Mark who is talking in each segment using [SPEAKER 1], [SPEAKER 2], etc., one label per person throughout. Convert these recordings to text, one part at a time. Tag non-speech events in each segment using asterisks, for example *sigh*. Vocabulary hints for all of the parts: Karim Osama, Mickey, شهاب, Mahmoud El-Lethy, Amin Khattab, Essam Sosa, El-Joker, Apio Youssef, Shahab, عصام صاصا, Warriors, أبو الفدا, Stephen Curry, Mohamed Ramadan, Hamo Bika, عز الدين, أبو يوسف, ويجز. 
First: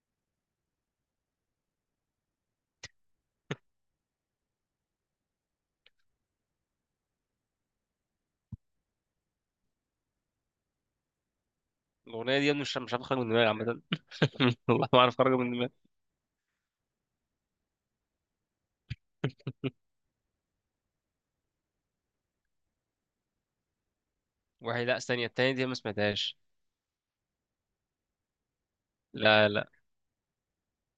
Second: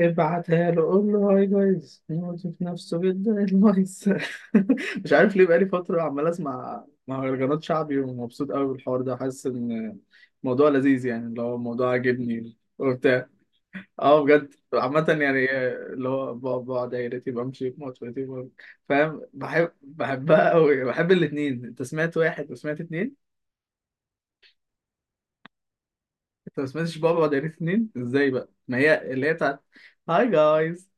[SPEAKER 1] ابعتها له، قول له هاي جايز يموت في نفسه جدا النايس. *laughs* مش عارف ليه بقالي فترة عمال اسمع مهرجانات شعبي ومبسوط قوي بالحوار ده، حاسس ان الموضوع لذيذ، يعني اللي هو الموضوع
[SPEAKER 2] الاغنيه دي يا
[SPEAKER 1] عاجبني
[SPEAKER 2] ابني مش عارف اخرج
[SPEAKER 1] وبتاع.
[SPEAKER 2] من دماغي عامه
[SPEAKER 1] اه بجد،
[SPEAKER 2] *laughs* والله ما
[SPEAKER 1] عامة
[SPEAKER 2] عارف اخرج
[SPEAKER 1] يعني
[SPEAKER 2] من دماغي.
[SPEAKER 1] اللي هو بقعد دايرتي، بمشي بموتوتي، فاهم، بحب، بحبها قوي، بحب الاتنين. انت سمعت واحد وسمعت اتنين؟
[SPEAKER 2] وحي لا استني، التانية دي ما سمعتهاش.
[SPEAKER 1] انت ما سمعتش بابا ودايرتي اتنين؟ ازاي بقى؟ ما هي اللي هي
[SPEAKER 2] لا
[SPEAKER 1] بتاعت
[SPEAKER 2] لا
[SPEAKER 1] هاي جايز.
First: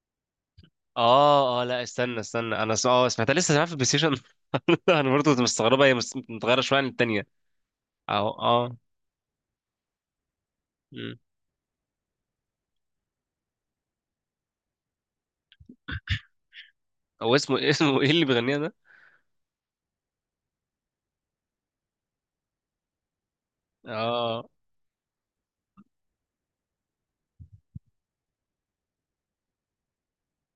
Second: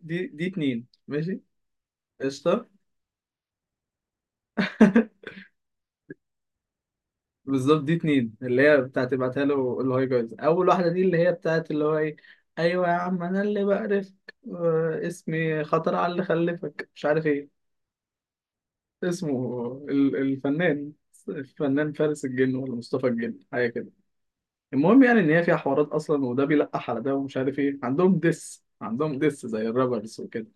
[SPEAKER 1] دي اتنين، ماشي.
[SPEAKER 2] اه. لا، استنى استنى،
[SPEAKER 1] قشطة.
[SPEAKER 2] انا س... اه سمعتها، لسه سمعتها في البلاي ستيشن. *laughs* انا
[SPEAKER 1] *laughs*
[SPEAKER 2] برضه كنت مستغربها، هي متغيره شويه عن التانية.
[SPEAKER 1] بالظبط، دي
[SPEAKER 2] اهو
[SPEAKER 1] اتنين اللي هي
[SPEAKER 2] اه.
[SPEAKER 1] بتاعت ابعتها له، اللي هو يجوز أول واحدة دي اللي
[SPEAKER 2] مم.
[SPEAKER 1] هي بتاعت اللي هو إيه. أيوة يا عم، أنا اللي بقرفك. اسمي خطر على اللي خلفك، مش عارف
[SPEAKER 2] هو
[SPEAKER 1] إيه.
[SPEAKER 2] اسمه ايه اللي بيغنيها ده؟
[SPEAKER 1] اسمه الفنان، الفنان فارس الجن ولا مصطفى الجن، حاجة كده.
[SPEAKER 2] اه،
[SPEAKER 1] المهم يعني إن هي فيها حوارات أصلا، وده بيلقح على ده ومش عارف إيه، عندهم دس زي الرابرز وكده.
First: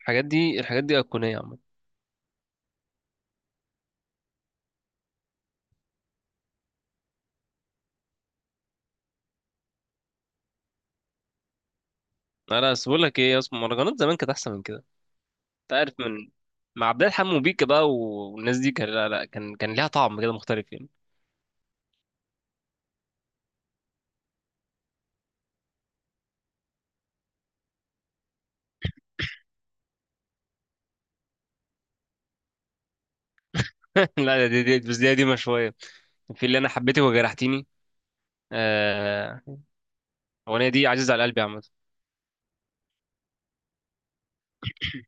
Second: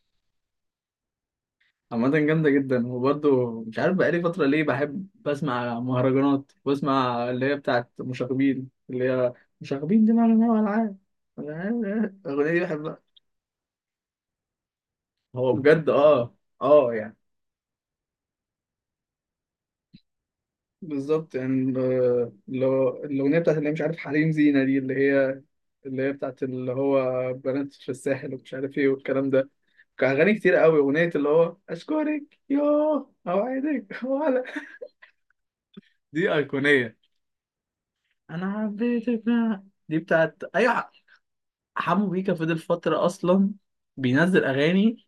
[SPEAKER 2] الحاجات دي، الحاجات دي ايقونيه عامه.
[SPEAKER 1] عامة جامدة جدا. وبرضه مش عارف بقالي فترة ليه بحب بسمع مهرجانات، بسمع اللي هي بتاعت مشاغبين، اللي هي مشاغبين دي، معنى إنها ألعاب. *laughs* الأغنية دي
[SPEAKER 2] انا بس
[SPEAKER 1] بحبها.
[SPEAKER 2] بقول لك ايه اسمه، مهرجانات زمان كانت احسن من كده.
[SPEAKER 1] هو
[SPEAKER 2] انت
[SPEAKER 1] بجد
[SPEAKER 2] عارف، من
[SPEAKER 1] اه.
[SPEAKER 2] مع
[SPEAKER 1] اه
[SPEAKER 2] عبد
[SPEAKER 1] يعني.
[SPEAKER 2] الحليم وبيكا بقى والناس دي، كان لا كان، كان ليها طعم كده مختلف يعني.
[SPEAKER 1] بالظبط يعني، اللي هو الأغنية بتاعت اللي هي مش عارف حريم زينة دي، اللي هي اللي هي بتاعت اللي هو بنات في الساحل ومش عارف ايه والكلام ده. كان أغاني كتير قوي، أغنية اللي هو أشكرك يوه أوعدك
[SPEAKER 2] *laughs*
[SPEAKER 1] ولا.
[SPEAKER 2] لا دي بس، دي قديمة شوية.
[SPEAKER 1] دي
[SPEAKER 2] في اللي أنا
[SPEAKER 1] أيقونية.
[SPEAKER 2] حبيتك وجرحتيني.
[SPEAKER 1] انا حبيتك
[SPEAKER 2] آه،
[SPEAKER 1] بقى. دي بتاعت
[SPEAKER 2] الأغنية دي
[SPEAKER 1] ايوه.
[SPEAKER 2] عزيزة على قلبي عامة.
[SPEAKER 1] حمو بيكا فضل فتره اصلا بينزل اغاني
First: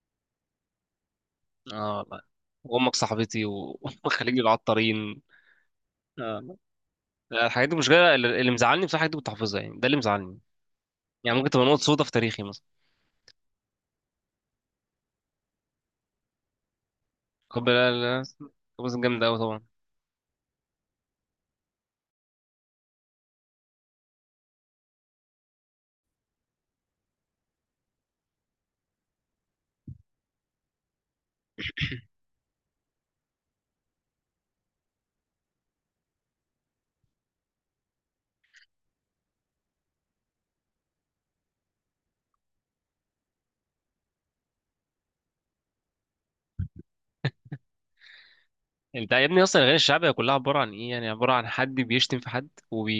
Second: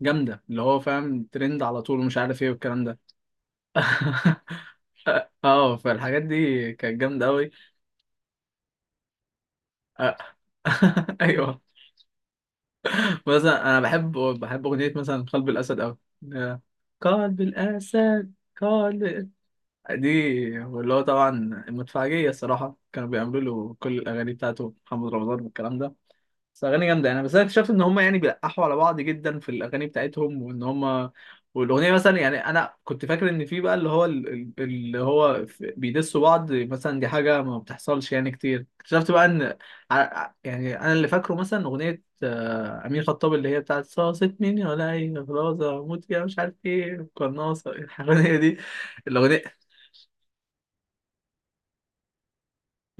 [SPEAKER 1] جامده، اللي هو فاهم ترند على
[SPEAKER 2] اه
[SPEAKER 1] طول ومش
[SPEAKER 2] والله،
[SPEAKER 1] عارف ايه والكلام
[SPEAKER 2] وأمك
[SPEAKER 1] ده.
[SPEAKER 2] صاحبتي *laughs* وخليج العطارين.
[SPEAKER 1] *laughs* اه، فالحاجات
[SPEAKER 2] آه.
[SPEAKER 1] دي كانت جامده
[SPEAKER 2] لا،
[SPEAKER 1] قوي.
[SPEAKER 2] الحاجات دي مش جاية، اللي مزعلني بصراحة، الحاجات دي كنت حافظها يعني، ده اللي مزعلني.
[SPEAKER 1] *laughs*
[SPEAKER 2] يعني ممكن
[SPEAKER 1] ايوه.
[SPEAKER 2] تبقى نقطة سودا في تاريخي مثلا.
[SPEAKER 1] مثلا انا بحب اغنيه مثلا قلب الاسد قوي. قلب
[SPEAKER 2] كوبا لا لا
[SPEAKER 1] الاسد.
[SPEAKER 2] لا، بس جامدة
[SPEAKER 1] قلب
[SPEAKER 2] أوي طبعا.
[SPEAKER 1] دي، اللي هو طبعا المدفعجيه الصراحه كانوا بيعملوا له كل الاغاني بتاعته، محمد رمضان والكلام ده. بس اغاني جامده. انا بس انا اكتشفت ان هم يعني بيلقحوا على بعض جدا في الاغاني بتاعتهم، وان هم والاغنيه مثلا، يعني انا كنت فاكر ان في بقى اللي هو اللي هو بيدسوا بعض، مثلا دي حاجه ما بتحصلش يعني كتير. اكتشفت بقى ان يعني انا اللي فاكره مثلا اغنيه، امين خطاب اللي هي بتاعت صاصت مين ولا اي خلاص اموت يا مش عارف ايه قناصه، الأغنية دي.
[SPEAKER 2] أنت يا ابني أصلا
[SPEAKER 1] الاغنيه.
[SPEAKER 2] الأغاني الشعبية كلها عبارة عن إيه؟ يعني عبارة عن حد بيشتم في حد،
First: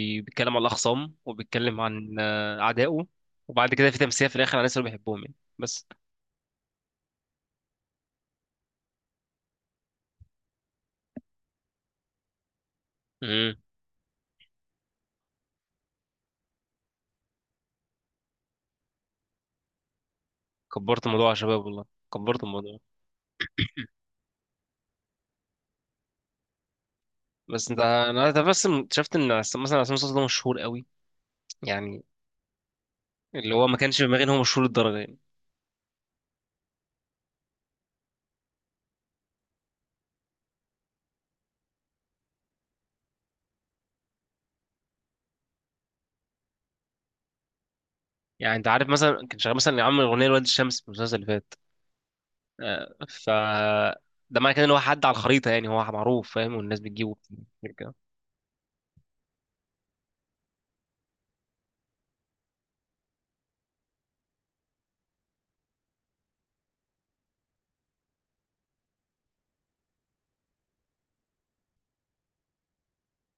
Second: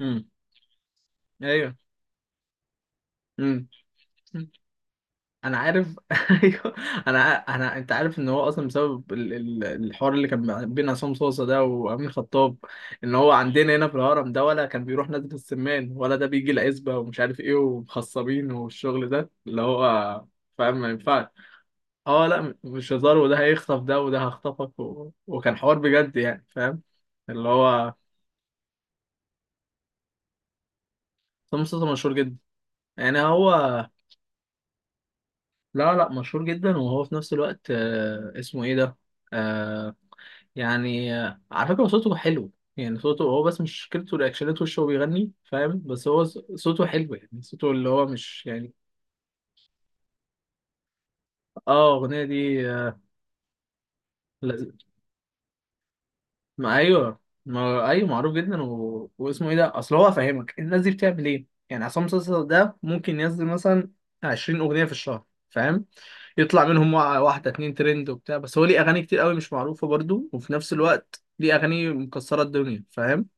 [SPEAKER 1] امم
[SPEAKER 2] على الأخصام،
[SPEAKER 1] ايوه.
[SPEAKER 2] وبيتكلم عن آه، أعدائه،
[SPEAKER 1] امم
[SPEAKER 2] وبعد كده في تمثيل في الآخر على الناس اللي بيحبهم يعني.
[SPEAKER 1] انا عارف. *laughs* ايوه. انا انا، انت عارف ان هو اصلا بسبب الحوار اللي كان بين عصام صوصه ده وامين خطاب، ان هو
[SPEAKER 2] بس
[SPEAKER 1] عندنا هنا في الهرم ده، ولا كان بيروح نادي السمان، ولا ده بيجي العزبه ومش عارف ايه ومخصبين والشغل ده اللي هو فاهم، ما
[SPEAKER 2] كبرت
[SPEAKER 1] ينفعش.
[SPEAKER 2] الموضوع يا شباب والله،
[SPEAKER 1] اه، لا،
[SPEAKER 2] كبرت الموضوع.
[SPEAKER 1] مش هزار، وده هيخطف ده، وده هخطفك و... وكان حوار بجد يعني، فاهم؟ اللي
[SPEAKER 2] بس انت،
[SPEAKER 1] هو
[SPEAKER 2] أنا بس شفت ان مثلا عصام صاصا ده مشهور قوي
[SPEAKER 1] عصام صوصه
[SPEAKER 2] يعني،
[SPEAKER 1] مشهور جدا. يعني
[SPEAKER 2] اللي هو ما
[SPEAKER 1] هو،
[SPEAKER 2] كانش في دماغي ان هو مشهور للدرجه يعني.
[SPEAKER 1] لا لا، مشهور جدا. وهو في نفس الوقت، اسمه ايه ده. آه، يعني على فكرة هو صوته حلو، يعني صوته هو، بس مش مشكلته رياكشنات وشه وهو بيغني، فاهم؟ بس هو صوته حلو، يعني صوته اللي هو مش
[SPEAKER 2] يعني انت
[SPEAKER 1] يعني.
[SPEAKER 2] عارف مثلا كان شغال مثلا عامل اغنيه لواد الشمس في المسلسل اللي فات.
[SPEAKER 1] اه، الأغنية دي
[SPEAKER 2] آه، ف ده معنى كده ان
[SPEAKER 1] لذ-
[SPEAKER 2] هو حد على الخريطه، يعني هو معروف فاهم،
[SPEAKER 1] ما
[SPEAKER 2] والناس بتجيبه
[SPEAKER 1] أيوه. ما
[SPEAKER 2] كده.
[SPEAKER 1] أيوه، معروف جدا و... واسمه إيه ده، أصل هو فاهمك الناس دي بتعمل إيه يعني. عصام صاصا ده ممكن ينزل مثلا 20 أغنية في الشهر، فاهم؟ يطلع منهم واحدة اتنين ترند وبتاع، بس هو ليه أغاني كتير قوي مش معروفة برضو، وفي نفس الوقت ليه أغاني مكسرة الدنيا، فاهم؟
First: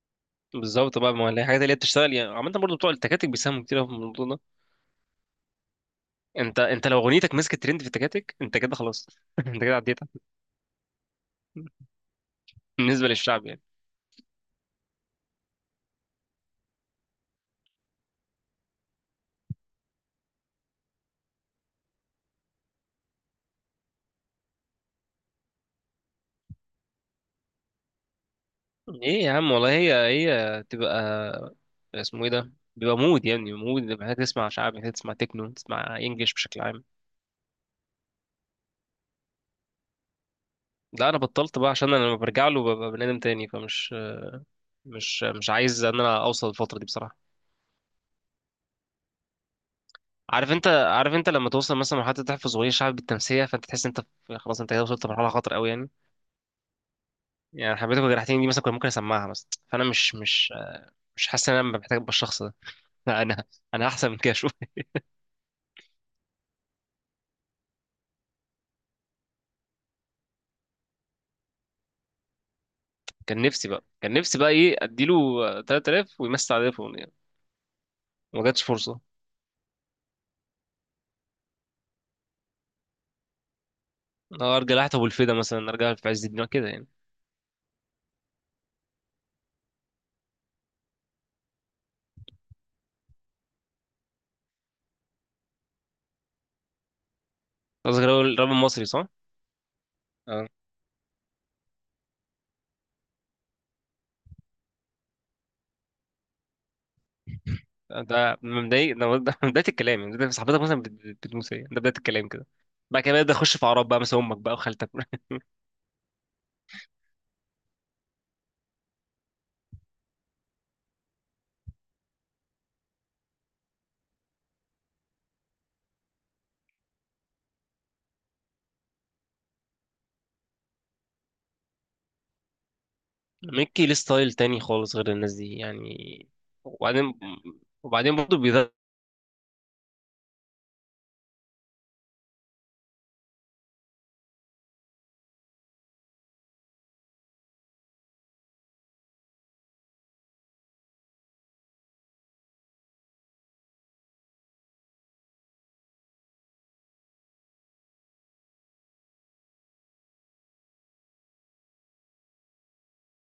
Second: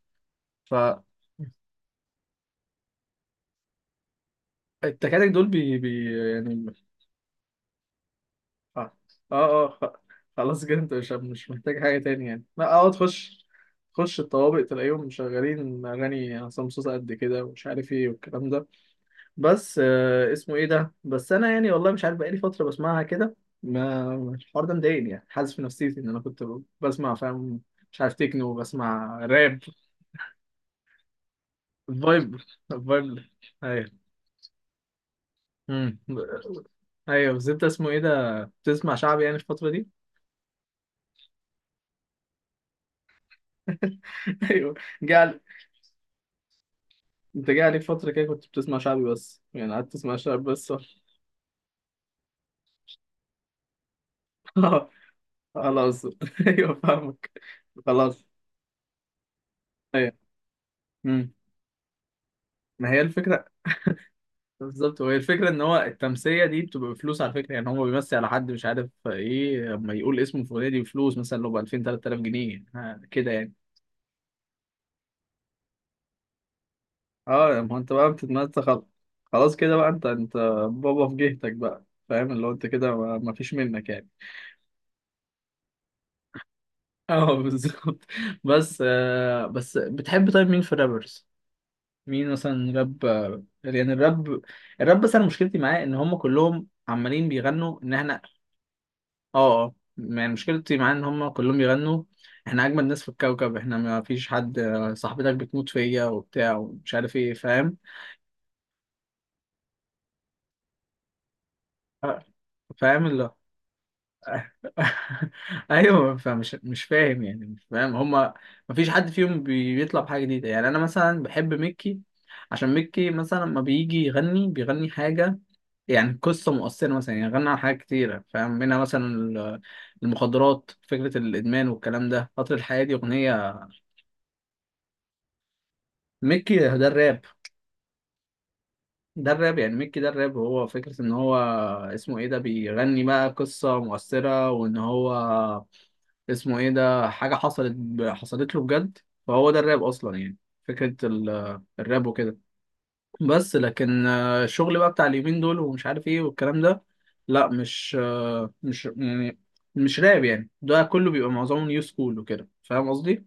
[SPEAKER 1] ف
[SPEAKER 2] بالظبط بقى، ما هي الحاجات اللي هي بتشتغل يعني، عامه برضه بتوع التكاتك بيساهموا كتير أوي في الموضوع ده.
[SPEAKER 1] التكاتك دول بي،
[SPEAKER 2] انت
[SPEAKER 1] يعني.
[SPEAKER 2] انت لو اغنيتك مسكت ترند في التكاتك، انت كده
[SPEAKER 1] اه.
[SPEAKER 2] خلاص.
[SPEAKER 1] اه،
[SPEAKER 2] *laughs* انت كده عديتها،
[SPEAKER 1] خلاص كده انت مش، مش محتاج حاجة تاني يعني. لا اه،
[SPEAKER 2] بالنسبه
[SPEAKER 1] تخش،
[SPEAKER 2] للشعب يعني.
[SPEAKER 1] تخش الطوابق تلاقيهم شغالين أغاني عصام صوصة قد كده ومش عارف ايه والكلام ده. بس آه اسمه ايه ده، بس أنا يعني والله مش عارف بقالي فترة بسمعها كده. ما الحوار ده مضايقني يعني، حاسس في نفسيتي إن أنا كنت بسمع، فاهم؟ مش عارف تكنو، بسمع
[SPEAKER 2] ايه يا عم
[SPEAKER 1] راب.
[SPEAKER 2] والله، هي هي تبقى اسمه ايه
[SPEAKER 1] فايب.
[SPEAKER 2] ده، بيبقى
[SPEAKER 1] فايب.
[SPEAKER 2] مود يعني، مود.
[SPEAKER 1] أيوه.
[SPEAKER 2] محتاج تسمع شعبي، محتاج تسمع تكنو، تسمع
[SPEAKER 1] مم.
[SPEAKER 2] انجليش بشكل عام.
[SPEAKER 1] أيوه، بس أنت اسمه ايه ده بتسمع شعبي يعني الفترة دي؟
[SPEAKER 2] لا، انا بطلت بقى عشان انا لما برجع له ببقى بني ادم تاني، فمش
[SPEAKER 1] *laughs* *laughs* ايوه.
[SPEAKER 2] مش
[SPEAKER 1] جال،
[SPEAKER 2] مش عايز ان انا اوصل الفتره دي بصراحه.
[SPEAKER 1] انت جه عليك فتره كده كنت بتسمع شعبي بس يعني، قعدت تسمع شعبي
[SPEAKER 2] عارف، انت
[SPEAKER 1] بس ولا؟
[SPEAKER 2] عارف انت لما توصل مثلا مرحله تحفظ اغنيه شعبي بالتمسيه، فانت تحس انت خلاص انت كده
[SPEAKER 1] *laughs*
[SPEAKER 2] وصلت لمرحله خطر قوي يعني.
[SPEAKER 1] خلاص. ايوه فاهمك.
[SPEAKER 2] يعني حبيتك
[SPEAKER 1] خلاص.
[SPEAKER 2] وجرحتني دي مثلا كنت ممكن اسمعها مثلا، فانا
[SPEAKER 1] ايوه.
[SPEAKER 2] مش مش
[SPEAKER 1] امم
[SPEAKER 2] حاسس ان انا محتاج ابقى الشخص ده.
[SPEAKER 1] ما هي
[SPEAKER 2] *laughs*
[SPEAKER 1] الفكره.
[SPEAKER 2] انا انا احسن من كده.
[SPEAKER 1] بالظبط، وهي الفكره ان هو التمثيله دي بتبقى بفلوس على فكره، يعني هو بيمثل على حد مش عارف ايه لما يقول اسمه الفلاني، دي بفلوس مثلا، لو ب 2000 3000 جنيه ها، كده
[SPEAKER 2] كان
[SPEAKER 1] يعني.
[SPEAKER 2] نفسي بقى، كان نفسي بقى ايه، اديله 3000 ويمسي على تليفون يعني.
[SPEAKER 1] اه ما هو انت بقى
[SPEAKER 2] ما
[SPEAKER 1] بتتمثل،
[SPEAKER 2] جاتش
[SPEAKER 1] خلاص.
[SPEAKER 2] فرصه.
[SPEAKER 1] خلاص كده بقى، انت انت بابا في جهتك بقى، فاهم؟ اللي هو انت كده، ما ما فيش منك يعني.
[SPEAKER 2] أه ارجع لحتى ابو الفدا مثلا، ارجع في عز الدين كده يعني.
[SPEAKER 1] *laughs* اه بالظبط. بس آه، بس بتحب طيب مين في الرابرز؟ مين مثلا راب؟ يعني الراب، الراب بس انا مشكلتي معاه ان هم كلهم عمالين بيغنوا ان
[SPEAKER 2] قصدك
[SPEAKER 1] احنا.
[SPEAKER 2] الراجل، الراجل المصري، صح؟
[SPEAKER 1] اه. اه يعني،
[SPEAKER 2] اه.
[SPEAKER 1] مشكلتي معاه ان هم كلهم بيغنوا احنا اجمد ناس في الكوكب، احنا ما فيش حد، صاحبتك بتموت فيا وبتاع ومش عارف ايه، فاهم؟
[SPEAKER 2] ده من بداية، ده من بداية الكلام يعني، ده صاحبتك مثلا بتموت هي، ده بداية
[SPEAKER 1] آه،
[SPEAKER 2] الكلام كده. بعد كده
[SPEAKER 1] فاهم.
[SPEAKER 2] بدأت أخش في أعراض بقى، مثلا أمك بقى وخالتك. *laughs*
[SPEAKER 1] *laughs* ايوه، فمش، مش فاهم يعني، مش فاهم هما. مفيش حد فيهم بيطلع بحاجه جديده، يعني انا مثلا بحب ميكي، عشان ميكي مثلا لما بيجي يغني بيغني حاجه يعني قصه مؤثره مثلا. يعني غنى عن حاجات كتيره، فاهم؟ منها مثلا المخدرات، فكره الادمان والكلام ده، قطر الحياه دي اغنيه.
[SPEAKER 2] ميكي ليه ستايل تاني خالص غير الناس دي يعني.
[SPEAKER 1] ميكي ده
[SPEAKER 2] وبعدين،
[SPEAKER 1] الراب،
[SPEAKER 2] وبعدين برضه،
[SPEAKER 1] ده الراب يعني. ميكي ده الراب، هو فكره ان هو اسمه ايه ده بيغني بقى قصه مؤثره، وان هو اسمه ايه ده حاجة حصلت حصلت له بجد. فهو ده الراب اصلا يعني، فكرة الراب وكده. بس لكن الشغل بقى بتاع اليومين دول ومش عارف ايه والكلام ده، لا مش، مش يعني، مش راب يعني، ده كله بيبقى معظمه نيو سكول وكده، فاهم قصدي؟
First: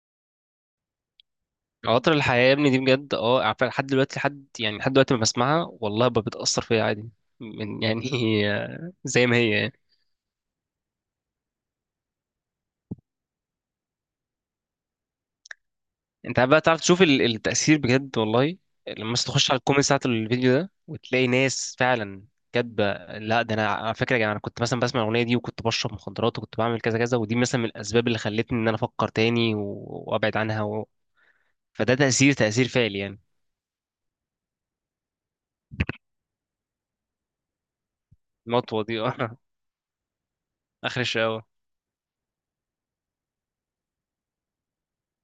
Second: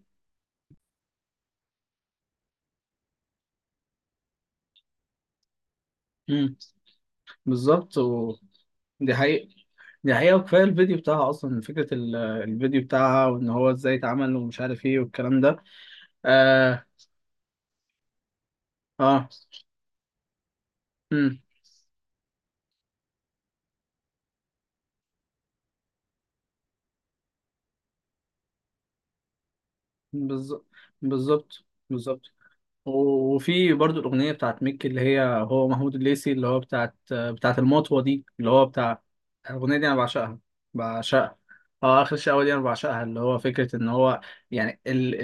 [SPEAKER 2] قطر الحياة يا ابني دي بجد، اه عارفة، لحد دلوقتي، لحد يعني لحد دلوقتي ما بسمعها والله
[SPEAKER 1] امم
[SPEAKER 2] بتأثر فيا عادي. من
[SPEAKER 1] بالظبط
[SPEAKER 2] يعني،
[SPEAKER 1] و...
[SPEAKER 2] *laughs*
[SPEAKER 1] دي
[SPEAKER 2] زي ما
[SPEAKER 1] حقيقة.
[SPEAKER 2] هي يعني.
[SPEAKER 1] دي حقيقة، وكفاية الفيديو بتاعها أصلا، فكرة الفيديو بتاعها وإن هو إزاي اتعمل ومش عارف إيه والكلام ده.
[SPEAKER 2] انت عارف بقى، تعرف
[SPEAKER 1] آه.
[SPEAKER 2] تشوف التأثير بجد والله. لما بس
[SPEAKER 1] آه.
[SPEAKER 2] تخش على الكومنت بتاعت الفيديو ده وتلاقي
[SPEAKER 1] امم
[SPEAKER 2] ناس فعلا كاتبة، لا ده انا على فكرة يا جماعة، انا كنت مثلا بسمع الأغنية دي وكنت بشرب مخدرات وكنت بعمل كذا كذا، ودي مثلا من الأسباب اللي خلتني ان انا افكر تاني وابعد عنها
[SPEAKER 1] بالظبط
[SPEAKER 2] و...
[SPEAKER 1] بالظبط
[SPEAKER 2] فده
[SPEAKER 1] بالظبط.
[SPEAKER 2] تأثير، تأثير فعلي يعني.
[SPEAKER 1] وفي برضو الأغنية بتاعت ميكي اللي هي هو محمود الليثي، اللي هو بتاعت المطوة دي، اللي هو
[SPEAKER 2] نطوة دي. *laughs*
[SPEAKER 1] بتاع
[SPEAKER 2] آه،
[SPEAKER 1] الأغنية دي، أنا بعشقها،
[SPEAKER 2] آخر
[SPEAKER 1] بعشقها.
[SPEAKER 2] الشقاوة.
[SPEAKER 1] اه، آخر شقاوة دي أنا بعشقها، اللي هو فكرة إن هو، يعني ال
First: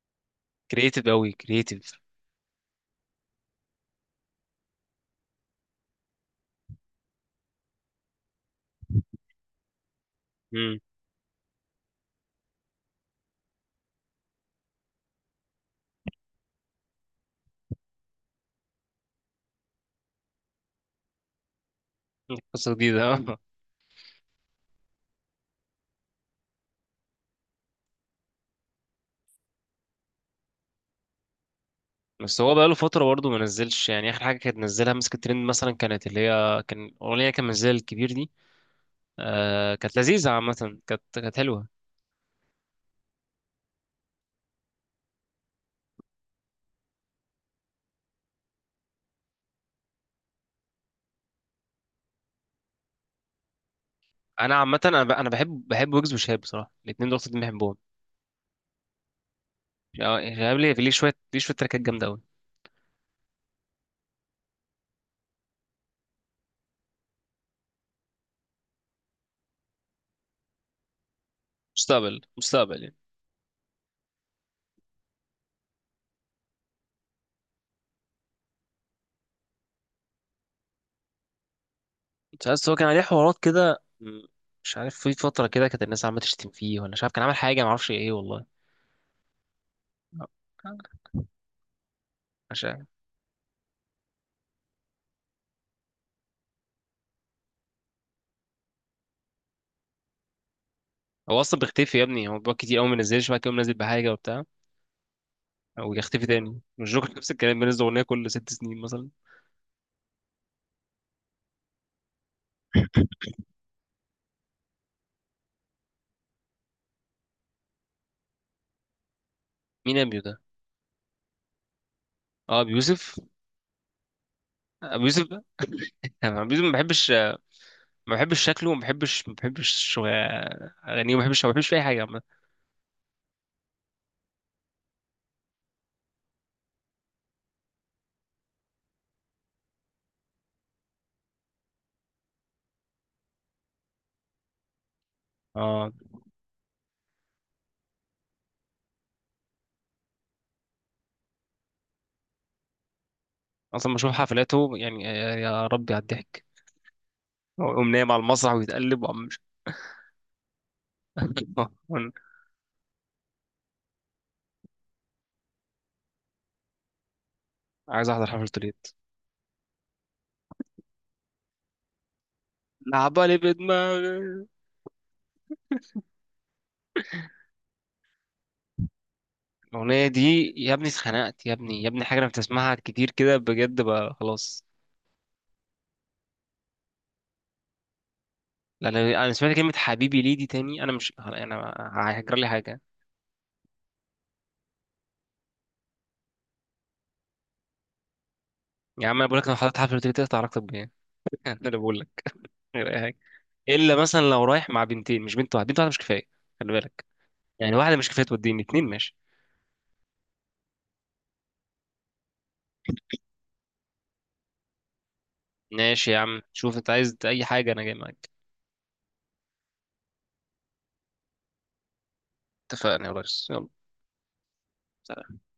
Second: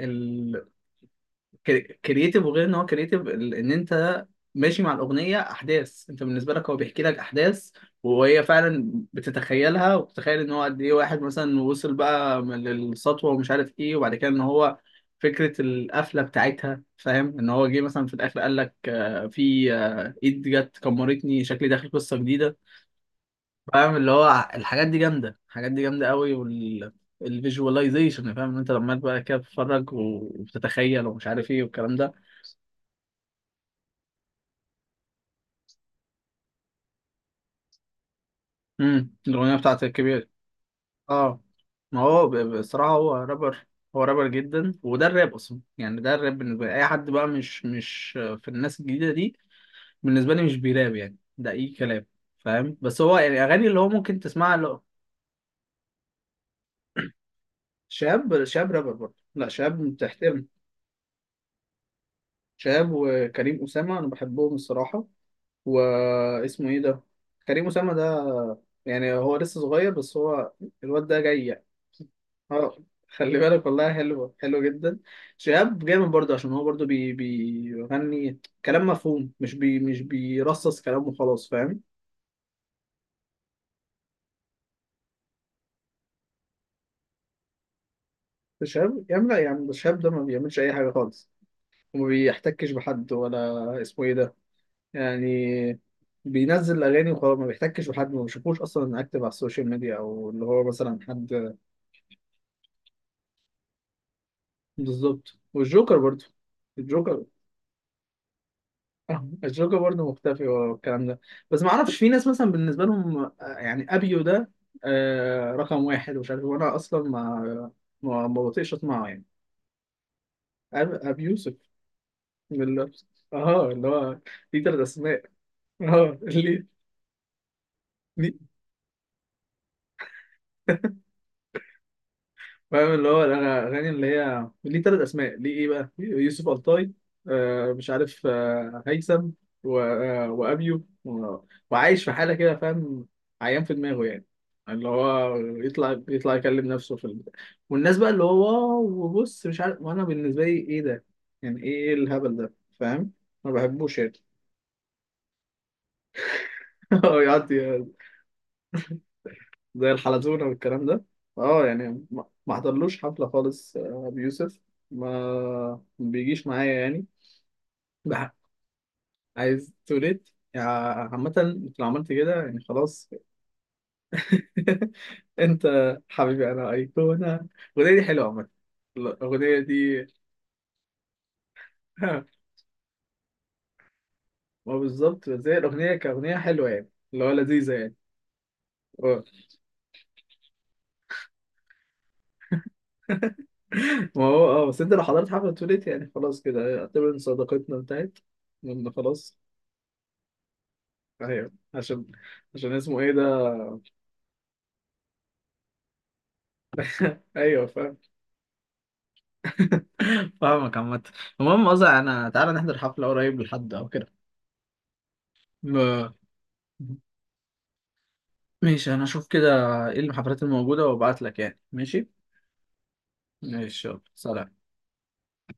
[SPEAKER 1] ال
[SPEAKER 2] كرييتيف قوي، كرييتيف.
[SPEAKER 1] كرييتيف، وغير ان هو كرييتيف، ان انت ماشي مع الاغنيه احداث، انت بالنسبه لك هو بيحكي لك احداث وهي فعلا بتتخيلها، وبتتخيل ان هو
[SPEAKER 2] امم.
[SPEAKER 1] قد ايه واحد مثلا وصل بقى للسطوه ومش عارف ايه. وبعد كده ان هو فكره القفله بتاعتها، فاهم؟ ان هو جه مثلا في الاخر قال لك، في ايد جت كمرتني، شكلي داخل قصه جديده.
[SPEAKER 2] قصة جديدة. *laughs*
[SPEAKER 1] فاهم؟ اللي هو الحاجات دي جامده، الحاجات دي جامده قوي. وال الفيجواليزيشن، فاهم ان انت لما بقى كده بتتفرج وبتتخيل ومش عارف ايه والكلام ده.
[SPEAKER 2] بس هو بقاله فترة برضه ما نزلش يعني، آخر حاجة كانت نزلها مسكت ترند مثلا، كانت اللي هي كان أغنية كان منزلها الكبير دي.
[SPEAKER 1] الاغنيه
[SPEAKER 2] آه
[SPEAKER 1] بتاعت
[SPEAKER 2] كانت
[SPEAKER 1] الكبير.
[SPEAKER 2] لذيذة عامة، كانت كانت
[SPEAKER 1] اه،
[SPEAKER 2] حلوة.
[SPEAKER 1] ما هو بصراحه هو رابر. هو رابر جدا، وده الراب اصلا يعني، ده الراب بالنسبه لي. اي حد بقى مش، مش في الناس الجديده دي بالنسبه لي مش بيراب يعني، ده اي كلام، فاهم؟ بس هو يعني اغاني اللي هو ممكن تسمعها
[SPEAKER 2] أنا
[SPEAKER 1] اللي
[SPEAKER 2] عامة
[SPEAKER 1] هو.
[SPEAKER 2] أنا بحب، بحب ويجز وشهاب بصراحة، الاتنين دول أكتر اتنين بحبهم
[SPEAKER 1] شاب، شاب رابر برضه، لا شاب
[SPEAKER 2] يعني.
[SPEAKER 1] تحترم.
[SPEAKER 2] شهاب ليه، ليه شوية، ليه شوية تراكات جامدة أوي.
[SPEAKER 1] شاب وكريم اسامه، انا بحبهم الصراحه. واسمه ايه ده كريم اسامه ده، يعني هو لسه صغير، بس هو الواد ده جاي.
[SPEAKER 2] مستقبل،
[SPEAKER 1] اه،
[SPEAKER 2] مستقبل يعني.
[SPEAKER 1] خلي بالك، والله حلوة، حلوة جدا. شهاب جامد برضه، عشان هو برضه بيغني كلام مفهوم، مش مش بيرصص كلام وخلاص، فاهم؟
[SPEAKER 2] مش عارف هو كان عليه حوارات كده، م، مش عارف في فترة كده كانت الناس عمالة تشتم فيه، ولا مش عارف كان عامل حاجة، معرفش إيه والله.
[SPEAKER 1] شهاب يا عم، لا يا عم، الشهاب ده ما بيعملش أي حاجة خالص، وما
[SPEAKER 2] مش
[SPEAKER 1] بيحتكش
[SPEAKER 2] عارف.
[SPEAKER 1] بحد ولا اسمه ايه ده يعني، بينزل أغاني وخلاص، ما بيحتكش بحد، ما بشوفوش أصلا أكتف على السوشيال ميديا أو اللي هو مثلا
[SPEAKER 2] هو
[SPEAKER 1] حد.
[SPEAKER 2] أصلا بيختفي يا ابني، هو بيقعد كتير أوي منزلش، بعد كده منزل بحاجة وبتاع
[SPEAKER 1] بالظبط، والجوكر برضه.
[SPEAKER 2] ويختفي تاني. والجوكر
[SPEAKER 1] الجوكر،
[SPEAKER 2] نفس الكلام، بينزل اغنيه كل ست سنين مثلا.
[SPEAKER 1] الجوكر برضه مختفي والكلام ده، بس ما اعرفش. في ناس مثلا بالنسبه لهم يعني ابيو ده رقم واحد ومش عارف إيه، وانا اصلا ما، ما، ما بطيقش اسمعه يعني.
[SPEAKER 2] مين ابيو ده؟
[SPEAKER 1] ابي يوسف.
[SPEAKER 2] اه
[SPEAKER 1] من
[SPEAKER 2] ابو
[SPEAKER 1] ال-
[SPEAKER 2] يوسف.
[SPEAKER 1] اه اللي هو ليه ثلاث
[SPEAKER 2] ابو
[SPEAKER 1] اسماء.
[SPEAKER 2] يوسف ده. *laughs*
[SPEAKER 1] اه
[SPEAKER 2] أنا ابو يوسف
[SPEAKER 1] ليه.
[SPEAKER 2] ما بحبش، ما بحبش شكله، ما بحبش، اغانيه، ما بحبش، ما بحبش في اي حاجه عامة.
[SPEAKER 1] فاهم؟ اللي هو الأغاني اللي هي ليه تلات أسماء، ليه إيه بقى؟ يوسف ألطاي، آه مش عارف، آه هيثم و... آه وأبيو و... وعايش في حالة كده، فاهم؟ عيان في دماغه يعني، اللي هو
[SPEAKER 2] اه
[SPEAKER 1] يطلع، يطلع يكلم نفسه في البتاع، والناس بقى اللي هو واو وبص مش عارف. وأنا بالنسبة لي إيه ده؟ يعني إيه الهبل ده؟ فاهم؟ ما
[SPEAKER 2] اصلا ما
[SPEAKER 1] بحبوش يعني.
[SPEAKER 2] بشوف حفلاته يعني، يا يا ربي على الضحك،
[SPEAKER 1] *laughs* يقعد
[SPEAKER 2] هو يقوم نايم على المسرح ويتقلب وعم مش.
[SPEAKER 1] زي الحلزونة والكلام ده. اه يعني، ما
[SPEAKER 2] *laughs*
[SPEAKER 1] ما حضرلوش حفلة خالص، أبي يوسف ما، ما بيجيش معايا يعني.
[SPEAKER 2] عايز احضر
[SPEAKER 1] لا،
[SPEAKER 2] حفلته ليت،
[SPEAKER 1] عايز توليت يعني؟ عامة انت لو عملت كده يعني خلاص.
[SPEAKER 2] لعبة لي بدماغي.
[SPEAKER 1] *laughs* انت حبيبي انا ايقونة، الأغنية دي حلوة عامة، الأغنية دي.
[SPEAKER 2] الأغنية دي يا ابني اتخنقت، يا ابني يا ابني حاجة أنا
[SPEAKER 1] *laughs*
[SPEAKER 2] بتسمعها كتير كده بجد، بقى خلاص
[SPEAKER 1] ما بالظبط، زي الأغنية كأغنية حلوة يعني، اللي هو لذيذة يعني.
[SPEAKER 2] لان
[SPEAKER 1] اه.
[SPEAKER 2] انا سمعت كلمه حبيبي ليه دي تاني، انا مش، انا هيجرى لي حاجه.
[SPEAKER 1] ما هو اه، بس انت لو حضرت حفلة توليت يعني خلاص، كده اعتبر ان صداقتنا انتهت، لأن
[SPEAKER 2] يا عم انا
[SPEAKER 1] خلاص.
[SPEAKER 2] بقول لك، انا حضرت حفله قلت تقطع علاقتك بيا. *laughs*
[SPEAKER 1] ايوه
[SPEAKER 2] انا اللي بقول
[SPEAKER 1] عشان،
[SPEAKER 2] لك،
[SPEAKER 1] عشان
[SPEAKER 2] غير
[SPEAKER 1] اسمه
[SPEAKER 2] اي
[SPEAKER 1] ايه
[SPEAKER 2] حاجه،
[SPEAKER 1] ده.
[SPEAKER 2] الا مثلا لو رايح مع بنتين، مش بنت واحده، بنت واحده مش كفايه، خلي بالك،
[SPEAKER 1] ايوه
[SPEAKER 2] يعني واحده
[SPEAKER 1] فاهم.
[SPEAKER 2] مش كفايه، توديني اتنين ماشي.
[SPEAKER 1] فاهمك عامة. المهم قصدي انا، تعالى نحضر حفلة قريب لحد او كده.
[SPEAKER 2] ماشي
[SPEAKER 1] ما
[SPEAKER 2] يا عم، شوف انت عايز اي حاجه انا جاي معاك.
[SPEAKER 1] ماشي، انا اشوف كده ايه الحفلات الموجودة وابعت لك، يعني ماشي.
[SPEAKER 2] اتفقنا يا ريس، يلا
[SPEAKER 1] ماشي، يلا سلام.
[SPEAKER 2] سلام.